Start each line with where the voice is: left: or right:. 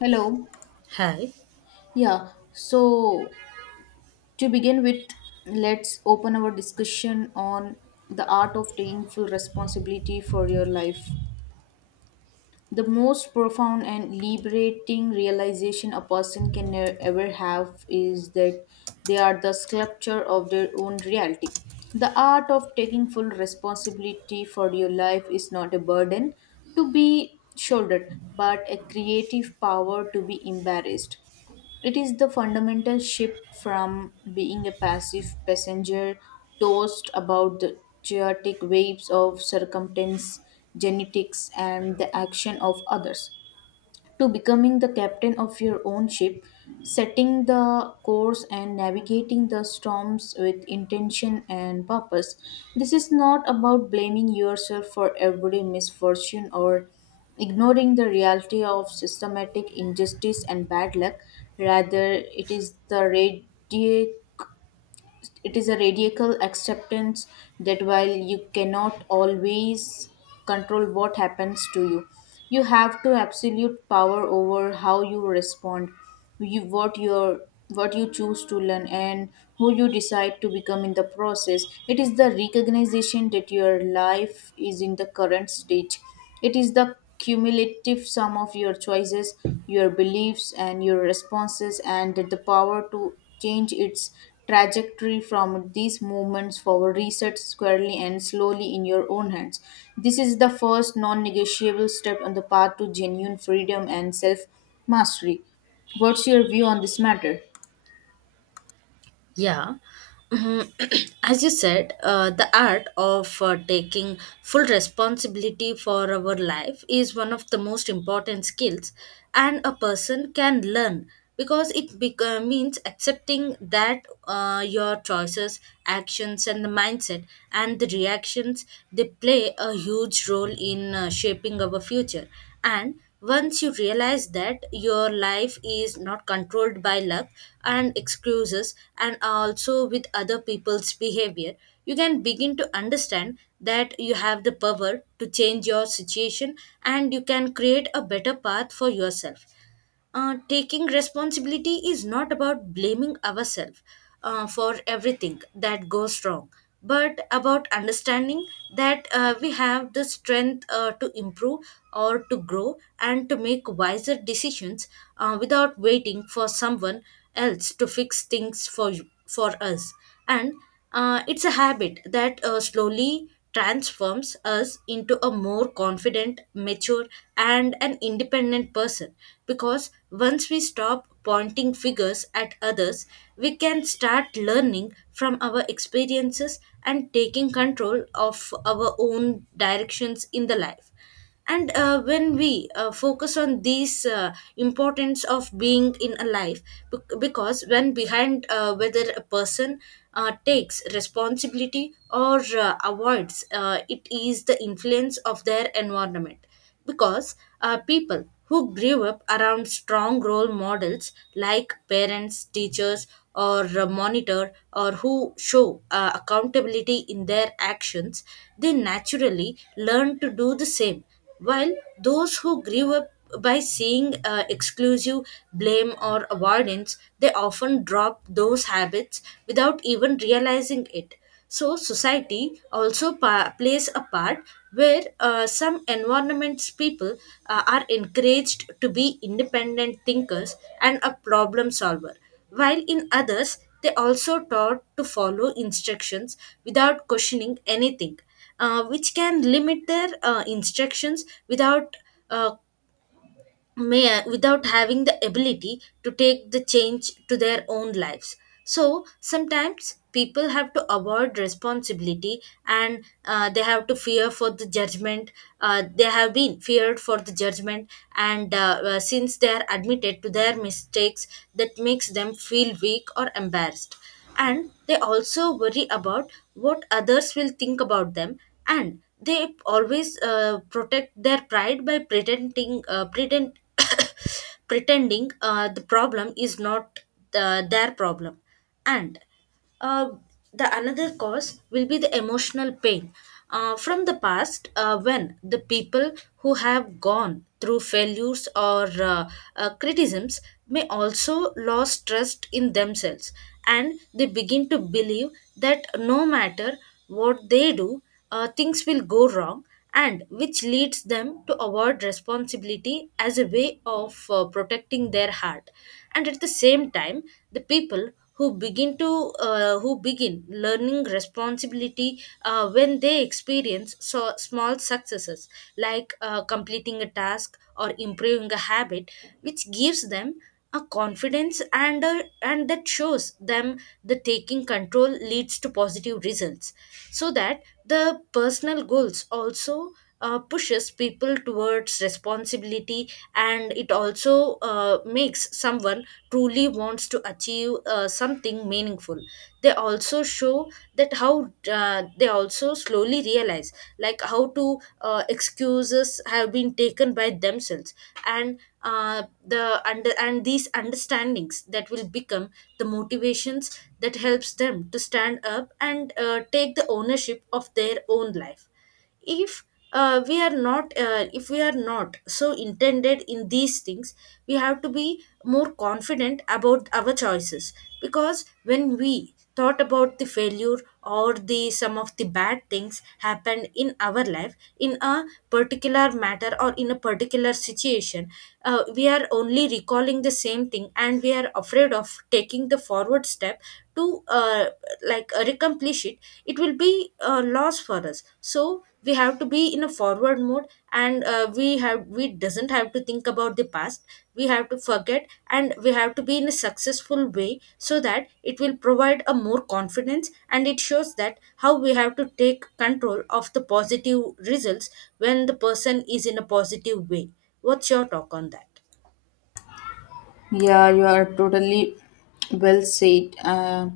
left: Hello.
right: Hi.
left: Yeah. So, to begin with, let's open our discussion on the art of taking full responsibility for your life. The most profound and liberating realization a person can ever have is that they are the sculpture of their own reality. The art of taking full responsibility for your life is not a burden to be shouldered, but a creative power to be embarrassed. It is the fundamental shift from being a passive passenger tossed about the chaotic waves of circumstance, genetics, and the action of others to becoming the captain of your own ship, setting the course and navigating the storms with intention and purpose. This is not about blaming yourself for every misfortune or ignoring the reality of systematic injustice and bad luck. Rather, it is a radical acceptance that while you cannot always control what happens to you, you have to absolute power over how you respond, you, what your what you choose to learn and who you decide to become in the process. It is the recognition that your life is in the current stage it is the cumulative sum of your choices, your beliefs, and your responses, and the power to change its trajectory from these moments forward reset squarely and slowly in your own hands. This is the first non negotiable step on the path to genuine freedom and self mastery. What's your view on this matter?
right: Yeah. Mhm. As you said, the art of taking full responsibility for our life is one of the most important skills, and a person can learn because it means accepting that your choices, actions, and the mindset and the reactions they play a huge role in shaping our future. And once you realize that your life is not controlled by luck and excuses and also with other people's behavior, you can begin to understand that you have the power to change your situation, and you can create a better path for yourself. Taking responsibility is not about blaming ourselves for everything that goes wrong, but about understanding that we have the strength to improve or to grow and to make wiser decisions without waiting for someone else to fix things for you, for us. And it's a habit that slowly transforms us into a more confident, mature, and an independent person. Because once we stop pointing figures at others, we can start learning from our experiences and taking control of our own directions in the life. And when we focus on these importance of being in a life because when behind whether a person takes responsibility or avoids, it is the influence of their environment. Because people who grew up around strong role models like parents, teachers, or a monitor, or who show accountability in their actions, they naturally learn to do the same. While those who grew up by seeing exclusive blame or avoidance, they often drop those habits without even realizing it. So, society also plays a part where some environments people are encouraged to be independent thinkers and a problem solver, while in others, they also taught to follow instructions without questioning anything, which can limit their instructions without uh, may without having the ability to take the change to their own lives. So sometimes people have to avoid responsibility, and they have to fear for the judgment, they have been feared for the judgment, and since they are admitted to their mistakes that makes them feel weak or embarrassed, and they also worry about what others will think about them, and they always protect their pride by pretending pretend pretending the problem is not their problem. And uh, the another cause will be the emotional pain from the past, when the people who have gone through failures or criticisms may also lose trust in themselves, and they begin to believe that no matter what they do, things will go wrong, and which leads them to avoid responsibility as a way of protecting their heart. And at the same time, the people who begin learning responsibility when they experience so small successes like completing a task or improving a habit, which gives them a confidence, and that shows them the taking control leads to positive results. So that the personal goals also pushes people towards responsibility, and it also makes someone truly wants to achieve something meaningful. They also show that how they also slowly realize like how to excuses have been taken by themselves, and the under and these understandings that will become the motivations that helps them to stand up and take the ownership of their own life. If we are not if we are not so intended in these things, we have to be more confident about our choices, because when we thought about the failure or the some of the bad things happened in our life in a particular matter or in a particular situation, we are only recalling the same thing and we are afraid of taking the forward step to like accomplish it, it will be a loss for us. So we have to be in a forward mode, and we doesn't have to think about the past, we have to forget and we have to be in a successful way so that it will provide a more confidence and it shows that how we have to take control of the positive results when the person is in a positive way. What's your talk on that?
left: Yeah, you are totally well said. Uh,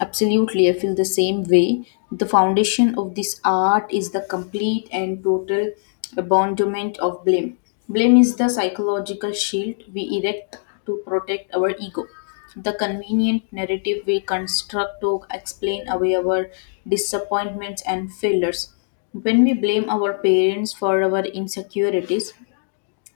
left: Absolutely, I feel the same way. The foundation of this art is the complete and total abandonment of blame. Blame is the psychological shield we erect to protect our ego. The convenient narrative we construct to explain away our disappointments and failures. When we blame our parents for our insecurities,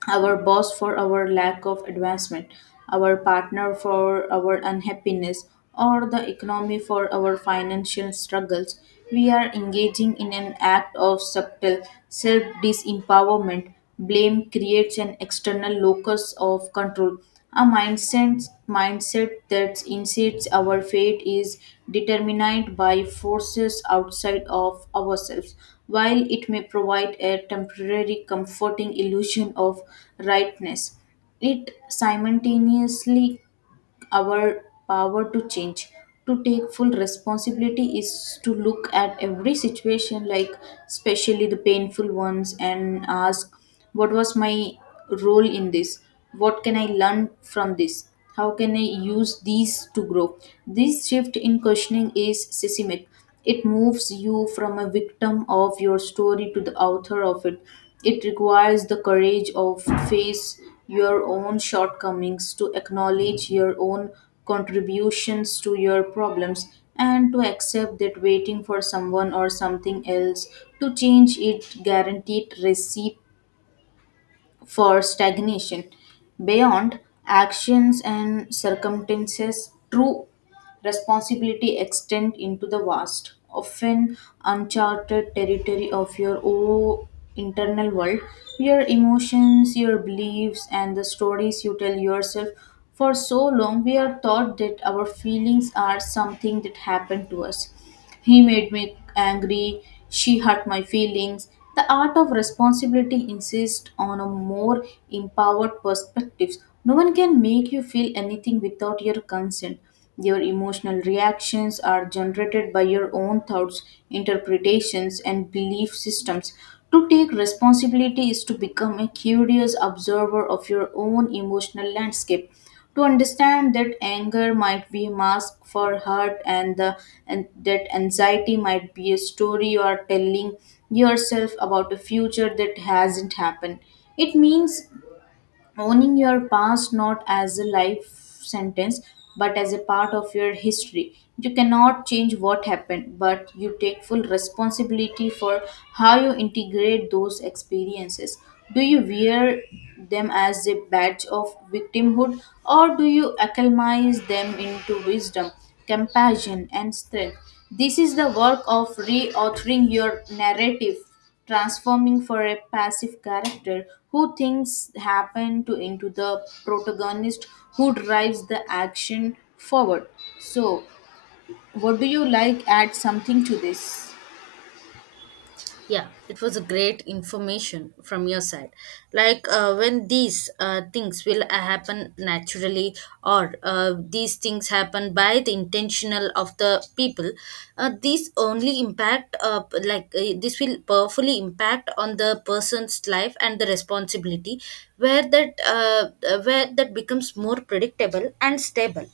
left: our boss for our lack of advancement, our partner for our unhappiness, or the economy for our financial struggles, we are engaging in an act of subtle self disempowerment. Blame creates an external locus of control a mindset that insists our fate is determined by forces outside of ourselves. While it may provide a temporary comforting illusion of rightness, it simultaneously our power to change. To take full responsibility is to look at every situation, like especially the painful ones, and ask what was my role in this? What can I learn from this? How can I use these to grow? This shift in questioning is systemic. It moves you from a victim of your story to the author of it. It requires the courage of face your own shortcomings, to acknowledge your own contributions to your problems, and to accept that waiting for someone or something else to change it guaranteed recipe for stagnation. Beyond actions and circumstances, true responsibility extends into the vast, often uncharted territory of your own internal world, your emotions, your beliefs, and the stories you tell yourself. For so long, we are taught that our feelings are something that happened to us he made me angry, she hurt my feelings. The art of responsibility insists on a more empowered perspective. No one can make you feel anything without your consent. Your emotional reactions are generated by your own thoughts, interpretations, and belief systems. To take responsibility is to become a curious observer of your own emotional landscape to understand that anger might be a mask for hurt and that anxiety might be a story you are telling yourself about a future that hasn't happened. It means owning your past not as a life sentence but as a part of your history. You cannot change what happened, but you take full responsibility for how you integrate those experiences. Do you wear them as a badge of victimhood, or do you acclimatize them into wisdom, compassion, and strength? This is the work of reauthoring your narrative, transforming for a passive character who things happen to into the protagonist who drives the action forward. So, what do you like add something to this?
right: Yeah, it was a great information from your side. Like when these things will happen naturally, or these things happen by the intentional of the people, these only impact like this will powerfully impact on the person's life and the responsibility, where that becomes more predictable and stable,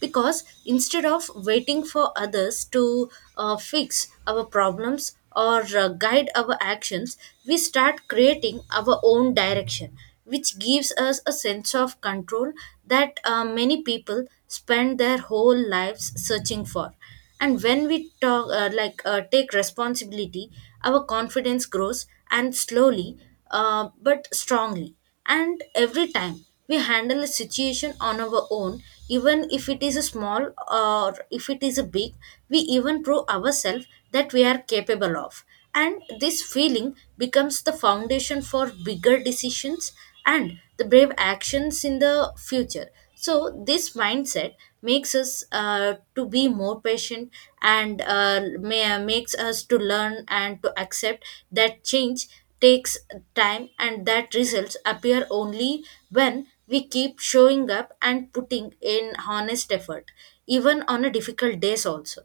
right: because instead of waiting for others to fix our problems or guide our actions, we start creating our own direction, which gives us a sense of control that many people spend their whole lives searching for. And when we talk like take responsibility, our confidence grows and slowly but strongly, and every time we handle a situation on our own, even if it is a small or if it is a big, we even prove ourselves that we are capable of. And this feeling becomes the foundation for bigger decisions and the brave actions in the future. So this mindset makes us to be more patient, and makes us to learn and to accept that change takes time and that results appear only when we keep showing up and putting in honest effort, even on a difficult days also.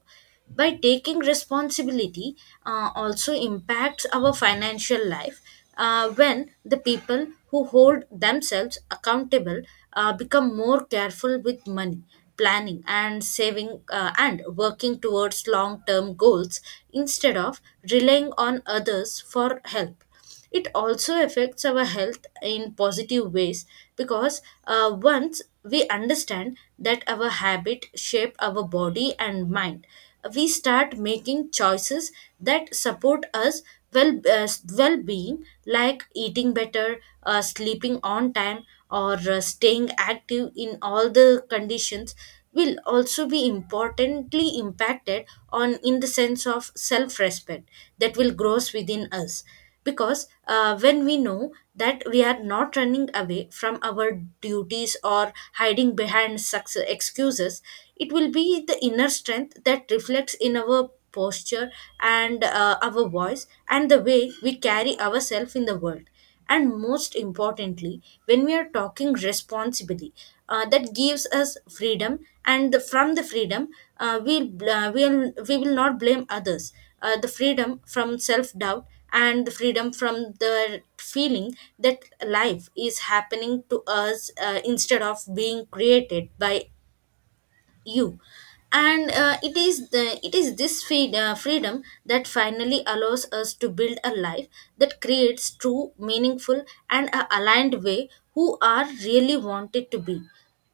right: By taking responsibility, also impacts our financial life. When the people who hold themselves accountable become more careful with money, planning and saving and working towards long term goals instead of relying on others for help. It also affects our health in positive ways, because once we understand that our habit shape our body and mind, we start making choices that support us well, well being like eating better, sleeping on time, or staying active in all the conditions, will also be importantly impacted on in the sense of self respect that will grows within us. Because when we know that we are not running away from our duties or hiding behind success excuses, it will be the inner strength that reflects in our posture and our voice and the way we carry ourselves in the world. And most importantly, when we are talking responsibly, that gives us freedom, and from the freedom, uh, we we will not blame others. The freedom from self doubt and the freedom from the feeling that life is happening to us instead of being created by you. And it is this freedom that finally allows us to build a life that creates true meaningful and a aligned way who are really wanted to be.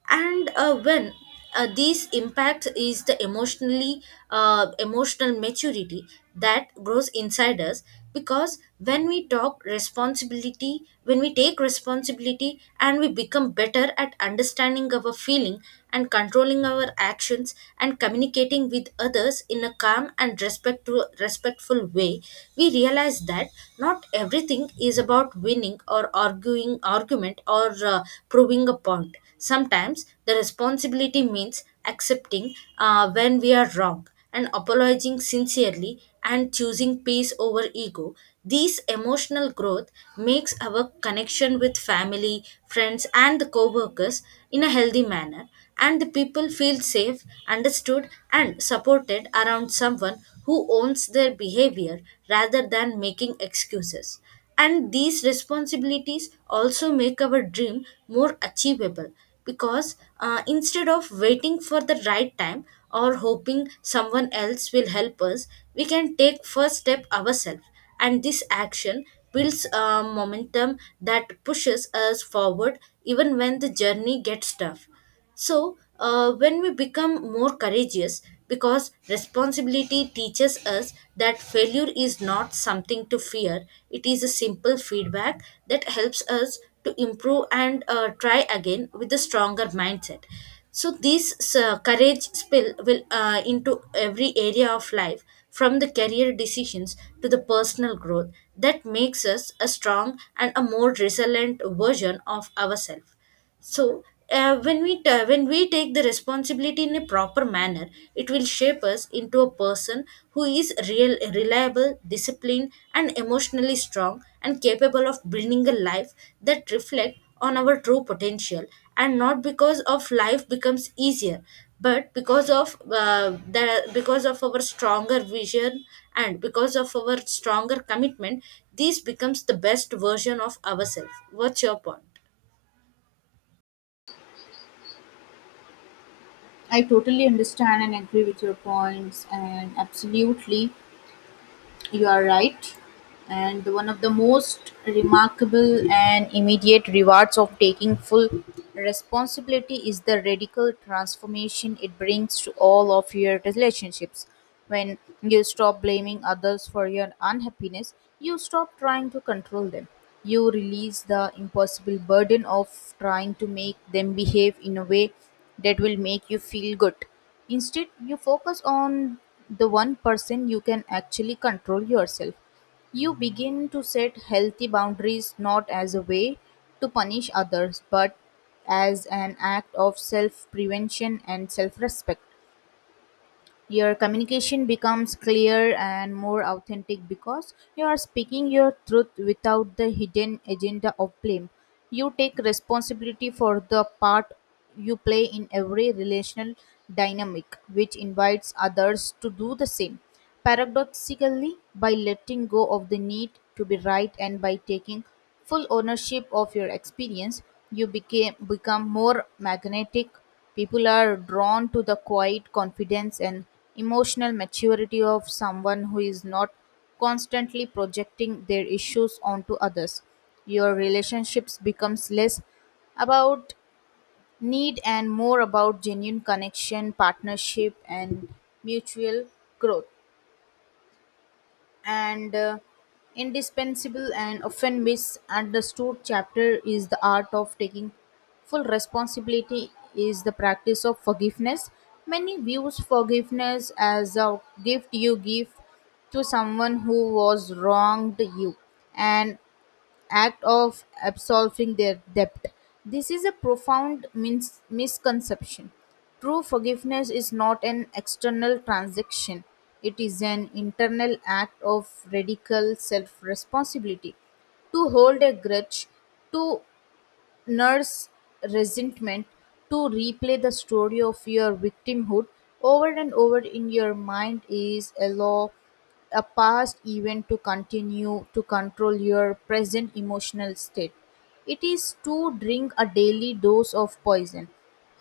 right: And when these impact is the emotionally emotional maturity that grows inside us, because when we take responsibility and we become better at understanding our feeling and controlling our actions and communicating with others in a calm and respectful way, we realize that not everything is about winning or arguing argument or proving a point. Sometimes the responsibility means accepting when we are wrong and apologizing sincerely and choosing peace over ego. This emotional growth makes our connection with family, friends, and the co-workers in a healthy manner, and the people feel safe, understood, and supported around someone who owns their behavior rather than making excuses. And these responsibilities also make our dream more achievable, because instead of waiting for the right time or hoping someone else will help us, we can take first step ourselves. And this action builds a momentum that pushes us forward even when the journey gets tough. So, when we become more courageous, because responsibility teaches us that failure is not something to fear, it is a simple feedback that helps us to improve and try again with a stronger mindset. So, this courage spill will into every area of life, from the career decisions to the personal growth, that makes us a strong and a more resilient version of ourselves. So, when we take the responsibility in a proper manner, it will shape us into a person who is real, reliable, disciplined, and emotionally strong, and capable of building a life that reflect on our true potential. And not because of life becomes easier, but because of our stronger vision and because of our stronger commitment, this becomes the best version of ourselves. What's your point?
left: I totally understand and agree with your points, and absolutely you are right. And one of the most remarkable and immediate rewards of taking full responsibility is the radical transformation it brings to all of your relationships. When you stop blaming others for your unhappiness, you stop trying to control them. You release the impossible burden of trying to make them behave in a way that will make you feel good. Instead, you focus on the one person you can actually control yourself. You begin to set healthy boundaries not as a way to punish others, but as an act of self prevention and self respect. Your communication becomes clear and more authentic because you are speaking your truth without the hidden agenda of blame. You take responsibility for the part you play in every relational dynamic, which invites others to do the same. Paradoxically, by letting go of the need to be right and by taking full ownership of your experience, become more magnetic. People are drawn to the quiet confidence and emotional maturity of someone who is not constantly projecting their issues onto others. Your relationships becomes less about need and more about genuine connection, partnership, and mutual growth. And Indispensable and often misunderstood chapter is the art of taking full responsibility is the practice of forgiveness. Many views forgiveness as a gift you give to someone who was wronged you and act of absolving their debt. This is a profound misconception. True forgiveness is not an external transaction, it is an internal act of radical self responsibility. To hold a grudge, to nurse resentment, to replay the story of your victimhood over and over in your mind is allow a past event to continue to control your present emotional state. It is to drink a daily dose of poison,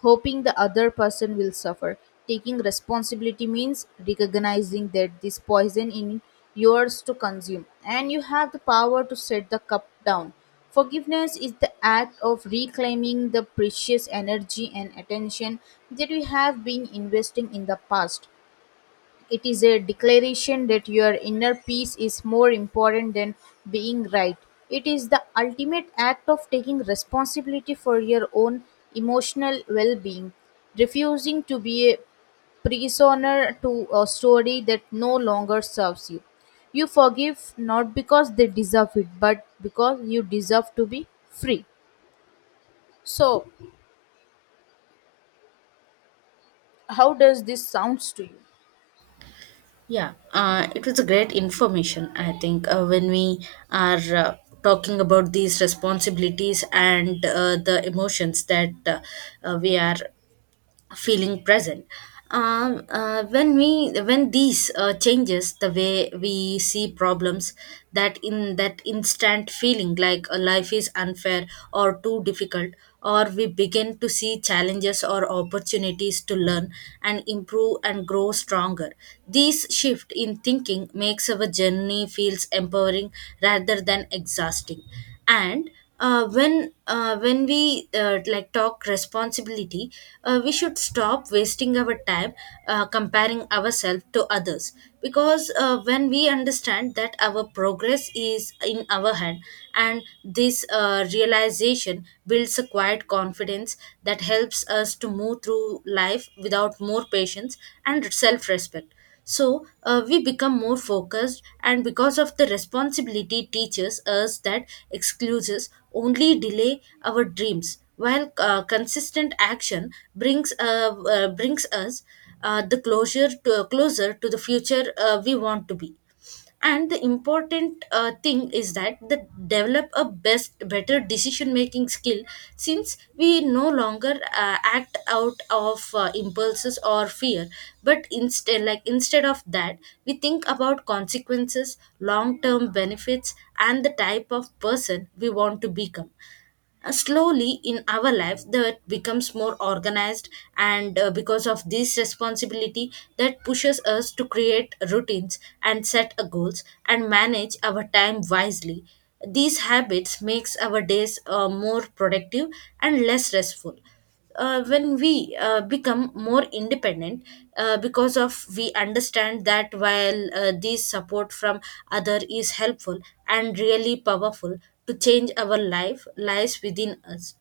left: hoping the other person will suffer. Taking responsibility means recognizing that this poison is yours to consume, and you have the power to set the cup down. Forgiveness is the act of reclaiming the precious energy and attention that you have been investing in the past. It is a declaration that your inner peace is more important than being right. It is the ultimate act of taking responsibility for your own emotional well being. Refusing to be prisoner to a story that no longer serves you. You forgive not because they deserve it, but because you deserve to be free. So, how does this sounds to you?
right: Yeah, it was a great information. I think when we are talking about these responsibilities and the emotions that we are feeling present when we when these changes the way we see problems, that in that instant feeling like a life is unfair or too difficult, or we begin to see challenges or opportunities to learn and improve and grow stronger. This shift in thinking makes our journey feels empowering rather than exhausting. And when we like talk responsibility, we should stop wasting our time comparing ourselves to others, because when we understand that our progress is in our hand, and this realization builds a quiet confidence that helps us to move through life without more patience and self respect. So we become more focused, and because of the responsibility, teaches us that excuses only delay our dreams, while consistent action brings brings us the closer to the future we want to be. And the important thing is that the develop a best better decision making skill, since we no longer act out of impulses or fear, but instead of that, we think about consequences, long term benefits, and the type of person we want to become. Uh, slowly in our life that becomes more organized, and because of this responsibility that pushes us to create routines and set goals and manage our time wisely. These habits makes our days more productive and less stressful. Uh, when we uh, become more independent, because of we understand that while this support from other is helpful and really powerful, to change our life lies within us.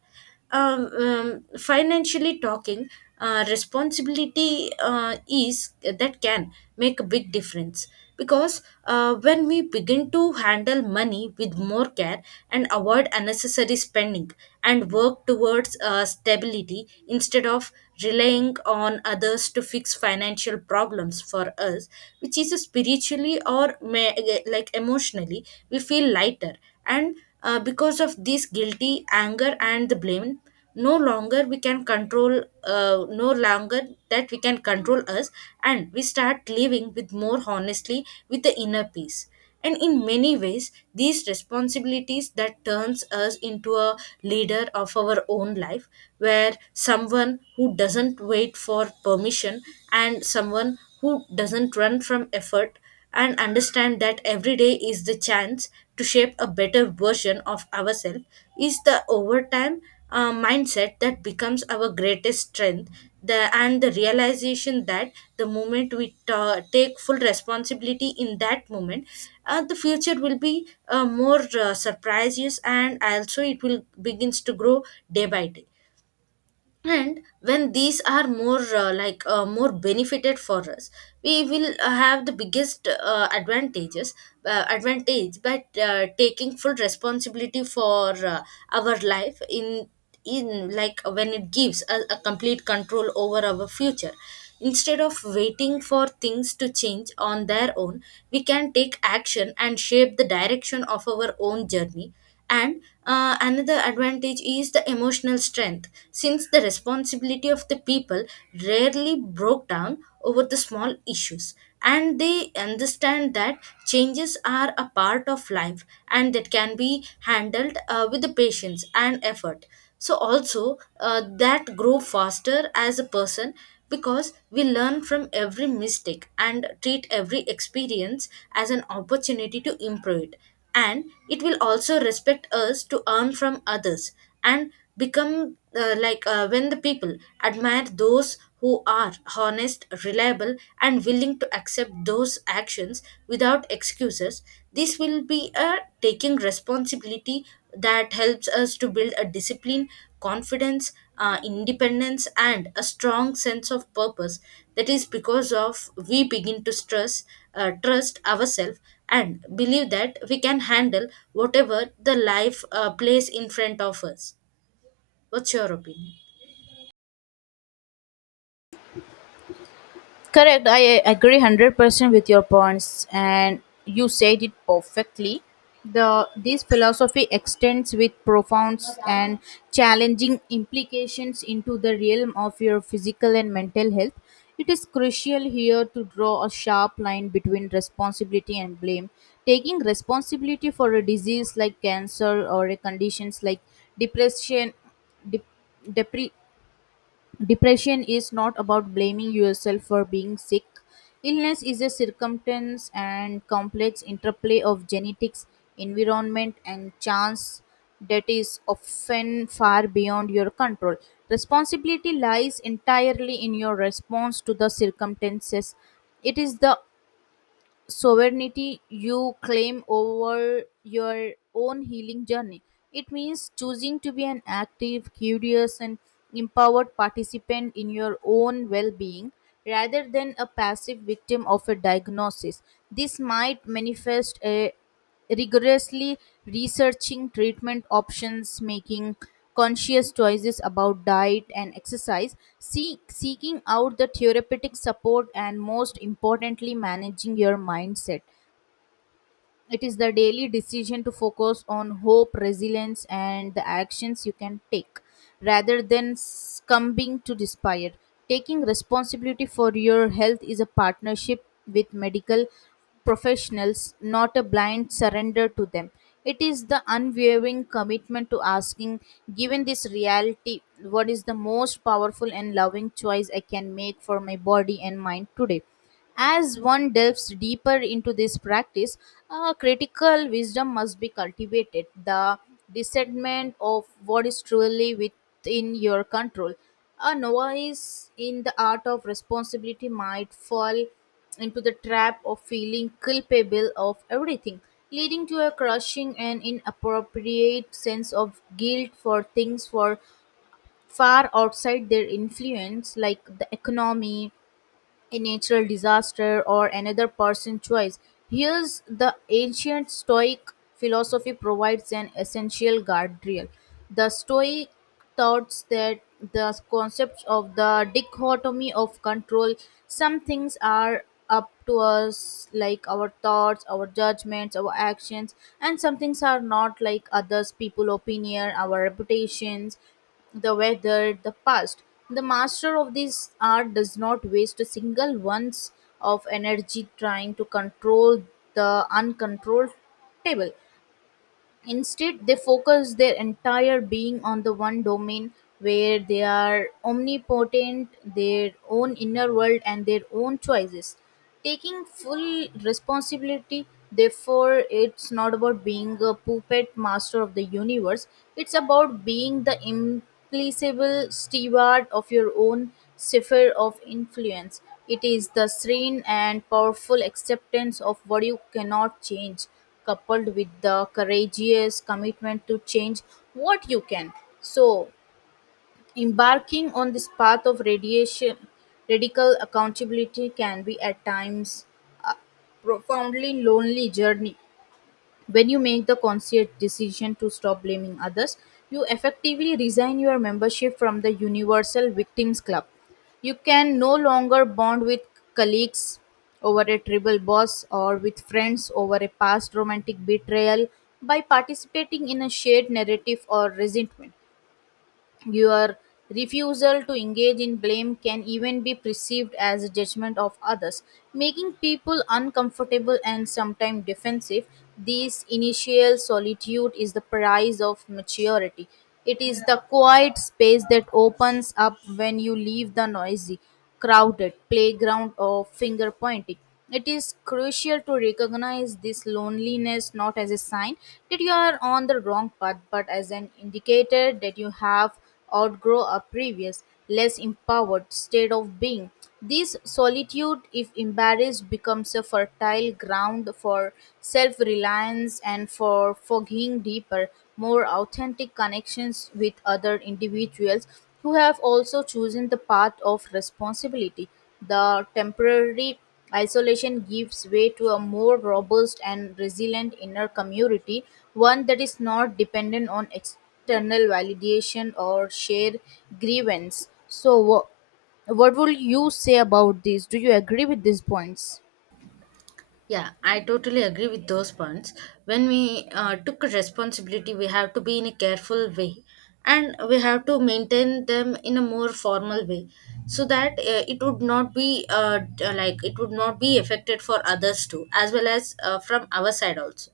right: Um, financially talking, responsibility is that can make a big difference, because when we begin to handle money with more care and avoid unnecessary spending, and work towards stability instead of relying on others to fix financial problems for us, which is spiritually or may, like emotionally, we feel lighter. And because of this guilty anger and the blame, no longer we can control no longer that we can control us, and we start living with more honestly with the inner peace. And in many ways these responsibilities that turns us into a leader of our own life, where someone who doesn't wait for permission, and someone who doesn't run from effort, and understand that every day is the chance to shape a better version of ourselves. Is the overtime mindset that becomes our greatest strength. And the realization that the moment take full responsibility, in that moment the future will be more surprises, and also it will begins to grow day by day. And when these are more more benefited for us, we will have the biggest advantage by taking full responsibility for our life, in like, when it gives us a complete control over our future. Instead of waiting for things to change on their own, we can take action and shape the direction of our own journey. And another advantage is the emotional strength, since the responsibility of the people rarely broke down over the small issues. And they understand that changes are a part of life, and that can be handled with the patience and effort. So, also, that grow faster as a person, because we learn from every mistake and treat every experience as an opportunity to improve it. And it will also respect us to earn from others, and become when the people admire those who are honest, reliable, and willing to accept those actions without excuses. This will be a taking responsibility that helps us to build a discipline, confidence, independence, and a strong sense of purpose. That is because of we begin to stress trust ourselves and believe that we can handle whatever the life plays in front of us. What's your opinion?
left: Correct. I agree 100% with your points, and you said it perfectly. The this philosophy extends with profound and challenging implications into the realm of your physical and mental health. It is crucial here to draw a sharp line between responsibility and blame. Taking responsibility for a disease like cancer or a conditions like depression, dep- depre- depression is not about blaming yourself for being sick. Illness is a circumstance and complex interplay of genetics, environment, and chance that is often far beyond your control. Responsibility lies entirely in your response to the circumstances. It is the sovereignty you claim over your own healing journey. It means choosing to be an active, curious, and empowered participant in your own well being rather than a passive victim of a diagnosis. This might manifest a rigorously researching treatment options, making conscious choices about diet and exercise, seeking out the therapeutic support, and most importantly, managing your mindset. It is the daily decision to focus on hope, resilience, and the actions you can take rather than succumbing to despair. Taking responsibility for your health is a partnership with medical professionals, not a blind surrender to them. It is the unwavering commitment to asking, given this reality, what is the most powerful and loving choice I can make for my body and mind today? As one delves deeper into this practice, critical wisdom must be cultivated, the discernment of what is truly within your control. A novice in the art of responsibility might fall into the trap of feeling culpable of everything, leading to a crushing and inappropriate sense of guilt for things for far outside their influence, like the economy, a natural disaster, or another person's choice. Here's the ancient Stoic philosophy provides an essential guardrail. The Stoic thoughts that The concept of the dichotomy of control, some things are up to us, like our thoughts, our judgments, our actions, and some things are not, like others, people opinion, our reputations, the weather, the past. The master of this art does not waste a single ounce of energy trying to control the uncontrollable. Instead, they focus their entire being on the one domain where they are omnipotent, their own inner world, and their own choices. Taking full responsibility, therefore, it's not about being a puppet master of the universe, it's about being the implacable steward of your own sphere of influence. It is the serene and powerful acceptance of what you cannot change coupled with the courageous commitment to change what you can. So, embarking on this path of radical accountability can be at times a profoundly lonely journey. When you make the conscious decision to stop blaming others, you effectively resign your membership from the Universal Victims Club. You can no longer bond with colleagues over a tribal boss or with friends over a past romantic betrayal by participating in a shared narrative or resentment. Your refusal to engage in blame can even be perceived as a judgment of others, making people uncomfortable and sometimes defensive. This initial solitude is the price of maturity. It is the quiet space that opens up when you leave the noisy, crowded playground of finger pointing. It is crucial to recognize this loneliness not as a sign that you are on the wrong path, but as an indicator that you have outgrown a previous, less empowered state of being. This solitude, if embarrassed, becomes a fertile ground for self reliance and for forging deeper, more authentic connections with other individuals who have also chosen the path of responsibility. The temporary Isolation gives way to a more robust and resilient inner community, one that is not dependent on external validation or shared grievance. So, what would you say about this? Do you agree with these points?
right: Yeah, I totally agree with those points. When we took a responsibility, we have to be in a careful way, and we have to maintain them in a more formal way, so that it would not be like it would not be affected for others too, as well as from our side also.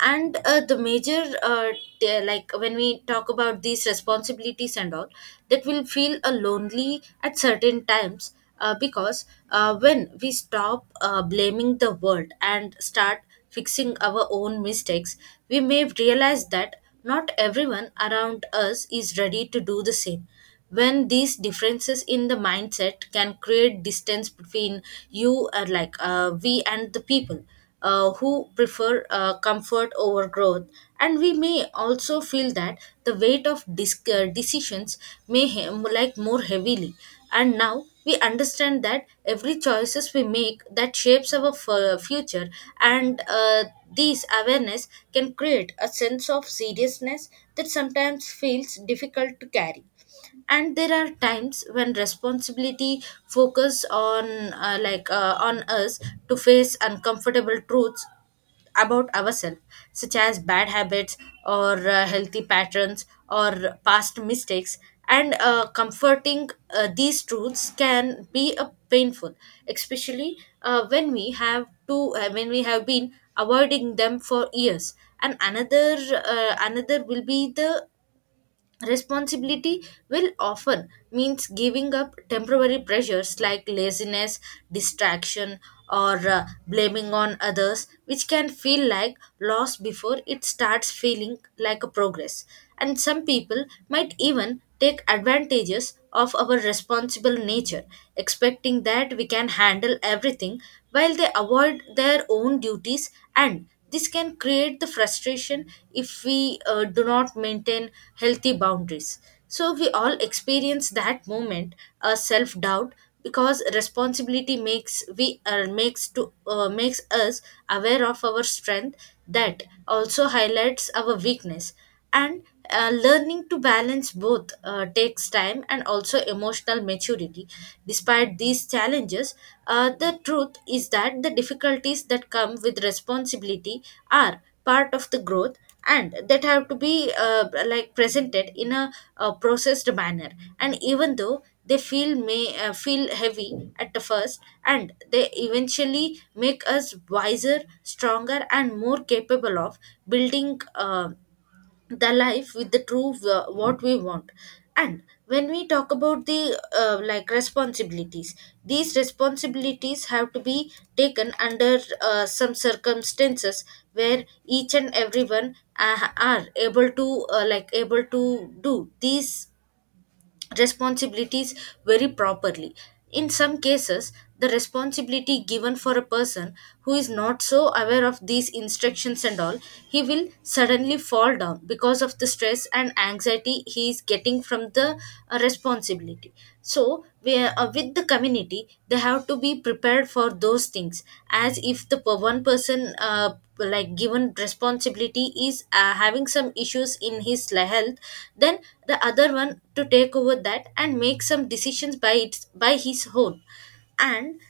right: And the major like when we talk about these responsibilities and all, that will feel lonely at certain times, because when we stop blaming the world and start fixing our own mistakes, we may realize that not everyone around us is ready to do the same. When these differences in the mindset can create distance between you, or like we, and the people who prefer comfort over growth. And we may also feel that the weight of decisions like more heavily, and now we understand that every choices we make that shapes our future. And this awareness can create a sense of seriousness that sometimes feels difficult to carry. And there are times when responsibility focus on on us, to face uncomfortable truths about ourselves, such as bad habits, or healthy patterns, or past mistakes. And comforting these truths can be a painful, especially when we have been avoiding them for years. And another another will be the responsibility will often means giving up temporary pressures like laziness, distraction, or blaming on others, which can feel like loss before it starts feeling like a progress. And some people might even take advantages of our responsible nature, expecting that we can handle everything while they avoid their own duties, and this can create the frustration if we do not maintain healthy boundaries. So we all experience that moment, a self doubt, because responsibility makes we makes to makes us aware of our strength. That also highlights our weakness. And learning to balance both takes time and also emotional maturity. Despite these challenges, the truth is that the difficulties that come with responsibility are part of the growth, and that have to be like presented in a, uh, processed manner. And even though they feel may feel heavy at the first, and they eventually make us wiser, stronger, and more capable of building the life with the true what we want. And when we talk about the like responsibilities, these responsibilities have to be taken under some circumstances where each and everyone are able to like able to do these responsibilities very properly. In some cases, the responsibility given for a person who is not so aware of these instructions and all, he will suddenly fall down because of the stress and anxiety he is getting from the responsibility. So, we, with the community, they have to be prepared for those things. As if one person like given responsibility is having some issues in his health, then the other one to take over that and make some decisions by his own. And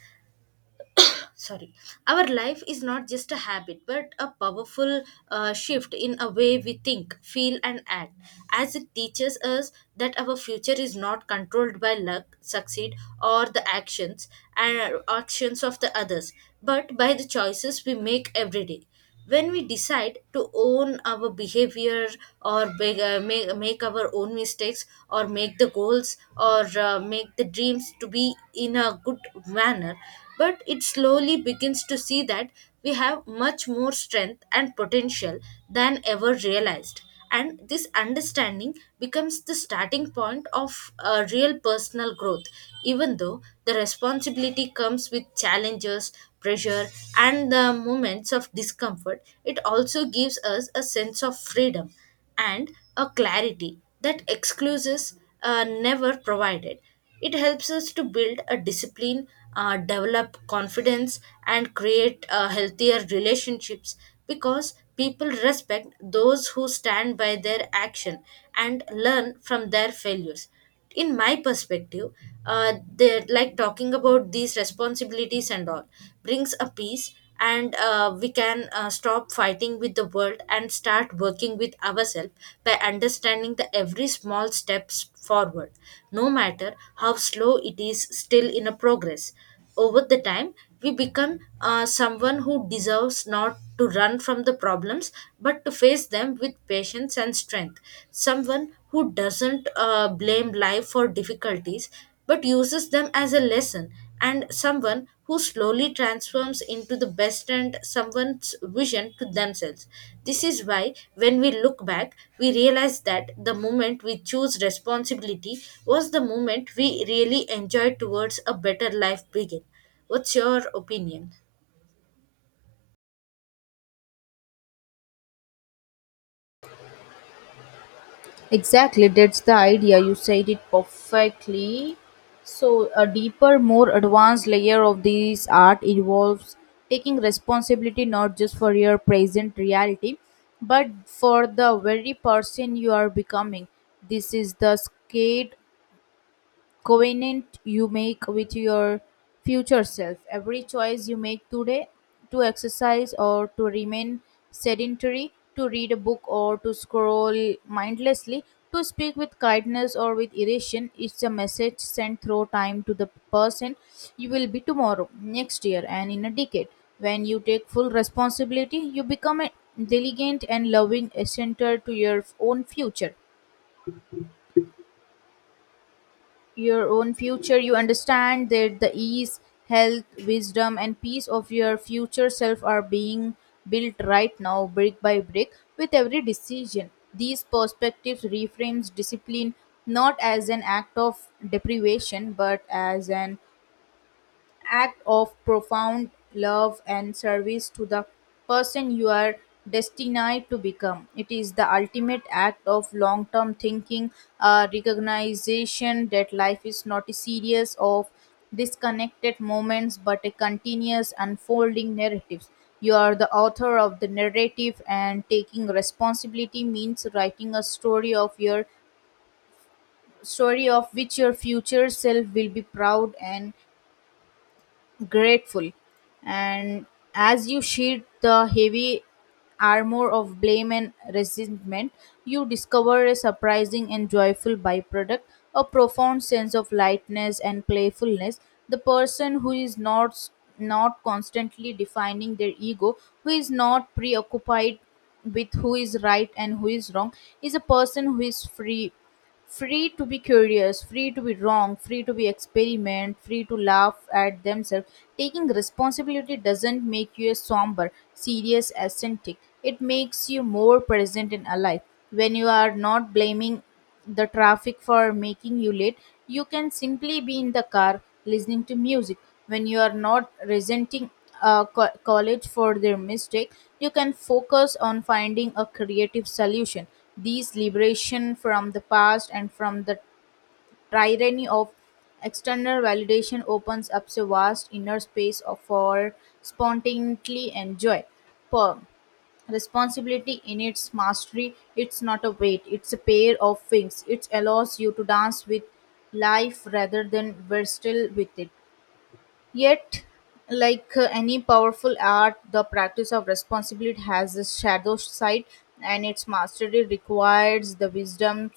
right: sorry, our life is not just a habit but a powerful shift in a way we think, feel, and act, as it teaches us that our future is not controlled by luck, succeed, or the actions of the others, but by the choices we make every day. When we decide to own our behavior, or make our own mistakes, or make the goals, or make the dreams to be in a good manner. But it slowly begins to see that we have much more strength and potential than ever realized, and this understanding becomes the starting point of a real personal growth. Even though the responsibility comes with challenges, pressure, and the moments of discomfort, it also gives us a sense of freedom and a clarity that exclusives never provided. It helps us to build a discipline, develop confidence, and create healthier relationships, because people respect those who stand by their action and learn from their failures. In my perspective, they're like talking about these responsibilities and all brings a peace, and we can stop fighting with the world and start working with ourselves by understanding the every small steps forward, no matter how slow it is, still in a progress. Over the time, we become someone who deserves not to run from the problems, but to face them with patience and strength. Someone who doesn't blame life for difficulties, but uses them as a lesson, and someone who slowly transforms into the best and someone's vision to themselves. This is why, when we look back, we realize that the moment we choose responsibility was the moment we really enjoyed towards a better life begin. What's your opinion?
left: Exactly, that's the idea. You said it perfectly. So, a deeper, more advanced layer of this art involves taking responsibility not just for your present reality, but for the very person you are becoming. This is the skate covenant you make with your future self. Every choice you make today to exercise or to remain sedentary, to read a book or to scroll mindlessly, to speak with kindness or with irritation is a message sent through time to the person you will be tomorrow, next year, and in a decade. When you take full responsibility, you become a diligent and loving center to your own future. You understand that the ease, health, wisdom, and peace of your future self are being built right now, brick by brick, with every decision. These perspectives reframes discipline not as an act of deprivation, but as an act of profound love and service to the person you are destined to become. It is the ultimate act of long term thinking, a recognition that life is not a series of disconnected moments but a continuous unfolding narrative. You are the author of the narrative, and taking responsibility means writing a story of which your future self will be proud and grateful. And as you shed the heavy armor of blame and resentment, you discover a surprising and joyful byproduct, a profound sense of lightness and playfulness. The person who is not constantly defining their ego, who is not preoccupied with who is right and who is wrong, is a person who is free to be curious, free to be wrong, free to be experiment, free to laugh at themselves. Taking responsibility doesn't make you a somber, serious ascetic. It makes you more present and alive. When you are not blaming the traffic for making you late, you can simply be in the car listening to music. When you are not resenting a college for their mistake, you can focus on finding a creative solution these liberation from the past and from the tyranny of external validation opens up a vast inner space for spontaneity and joy. Per responsibility in its mastery, it's not a weight, it's a pair of wings. It allows you to dance with life rather than wrestle with it. Yet, like any powerful art, the practice of responsibility has a shadow side, and its mastery requires the wisdom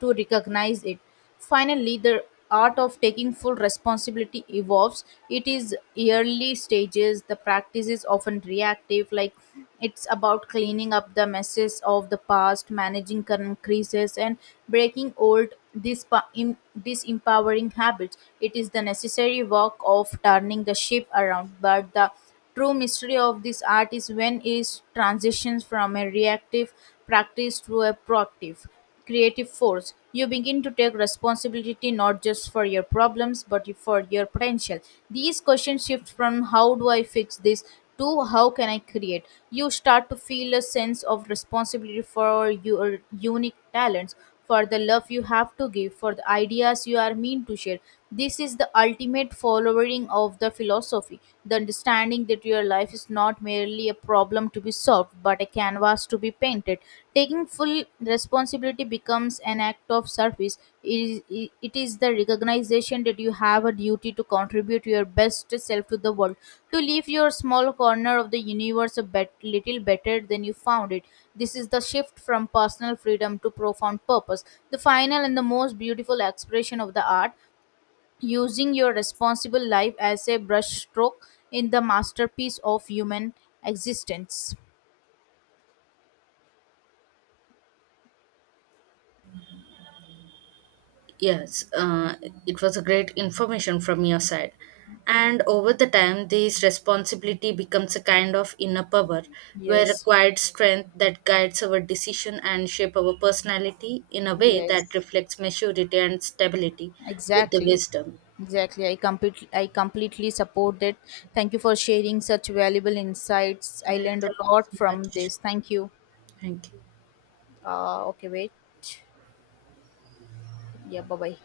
left: to recognize it. Finally, the art of taking full responsibility evolves. It is early stages, the practice is often reactive, like it's about cleaning up the messes of the past, managing current crises, and breaking old disempowering habits. It is the necessary work of turning the ship around, but the true mystery of this art is when it transitions from a reactive practice to a proactive creative force. You begin to take responsibility not just for your problems but for your potential. These questions shift from how do I fix this to how can I create. You start to feel a sense of responsibility for your unique talents, for the love you have to give, for the ideas you are meant to share. This is the ultimate following of the philosophy, the understanding that your life is not merely a problem to be solved, but a canvas to be painted. Taking full responsibility becomes an act of service. It is it is the recognition that you have a duty to contribute your best self to the world, to leave your small corner of the universe a little better than you found it. This is the shift from personal freedom to profound purpose, the final and the most beautiful expression of the art, using your responsible life as a brushstroke in the masterpiece of human existence.
right: Yes, it was a great information from your side. And over the time, this responsibility becomes a kind of inner power, where a
left: Yes.
right: quiet strength that guides our decision and shape our personality in a way that
left: Yes.
right: reflects maturity and stability with the
left: Exactly.
right: wisdom.
left: Exactly. I completely support it. Thank you for sharing such valuable insights. I
right: Yeah,
left: learned a
right: thank
left: lot
right: you so
left: from
right: much.
left: this. Thank you.
right: Thank you.
left: Okay, wait. Yeah, bye bye.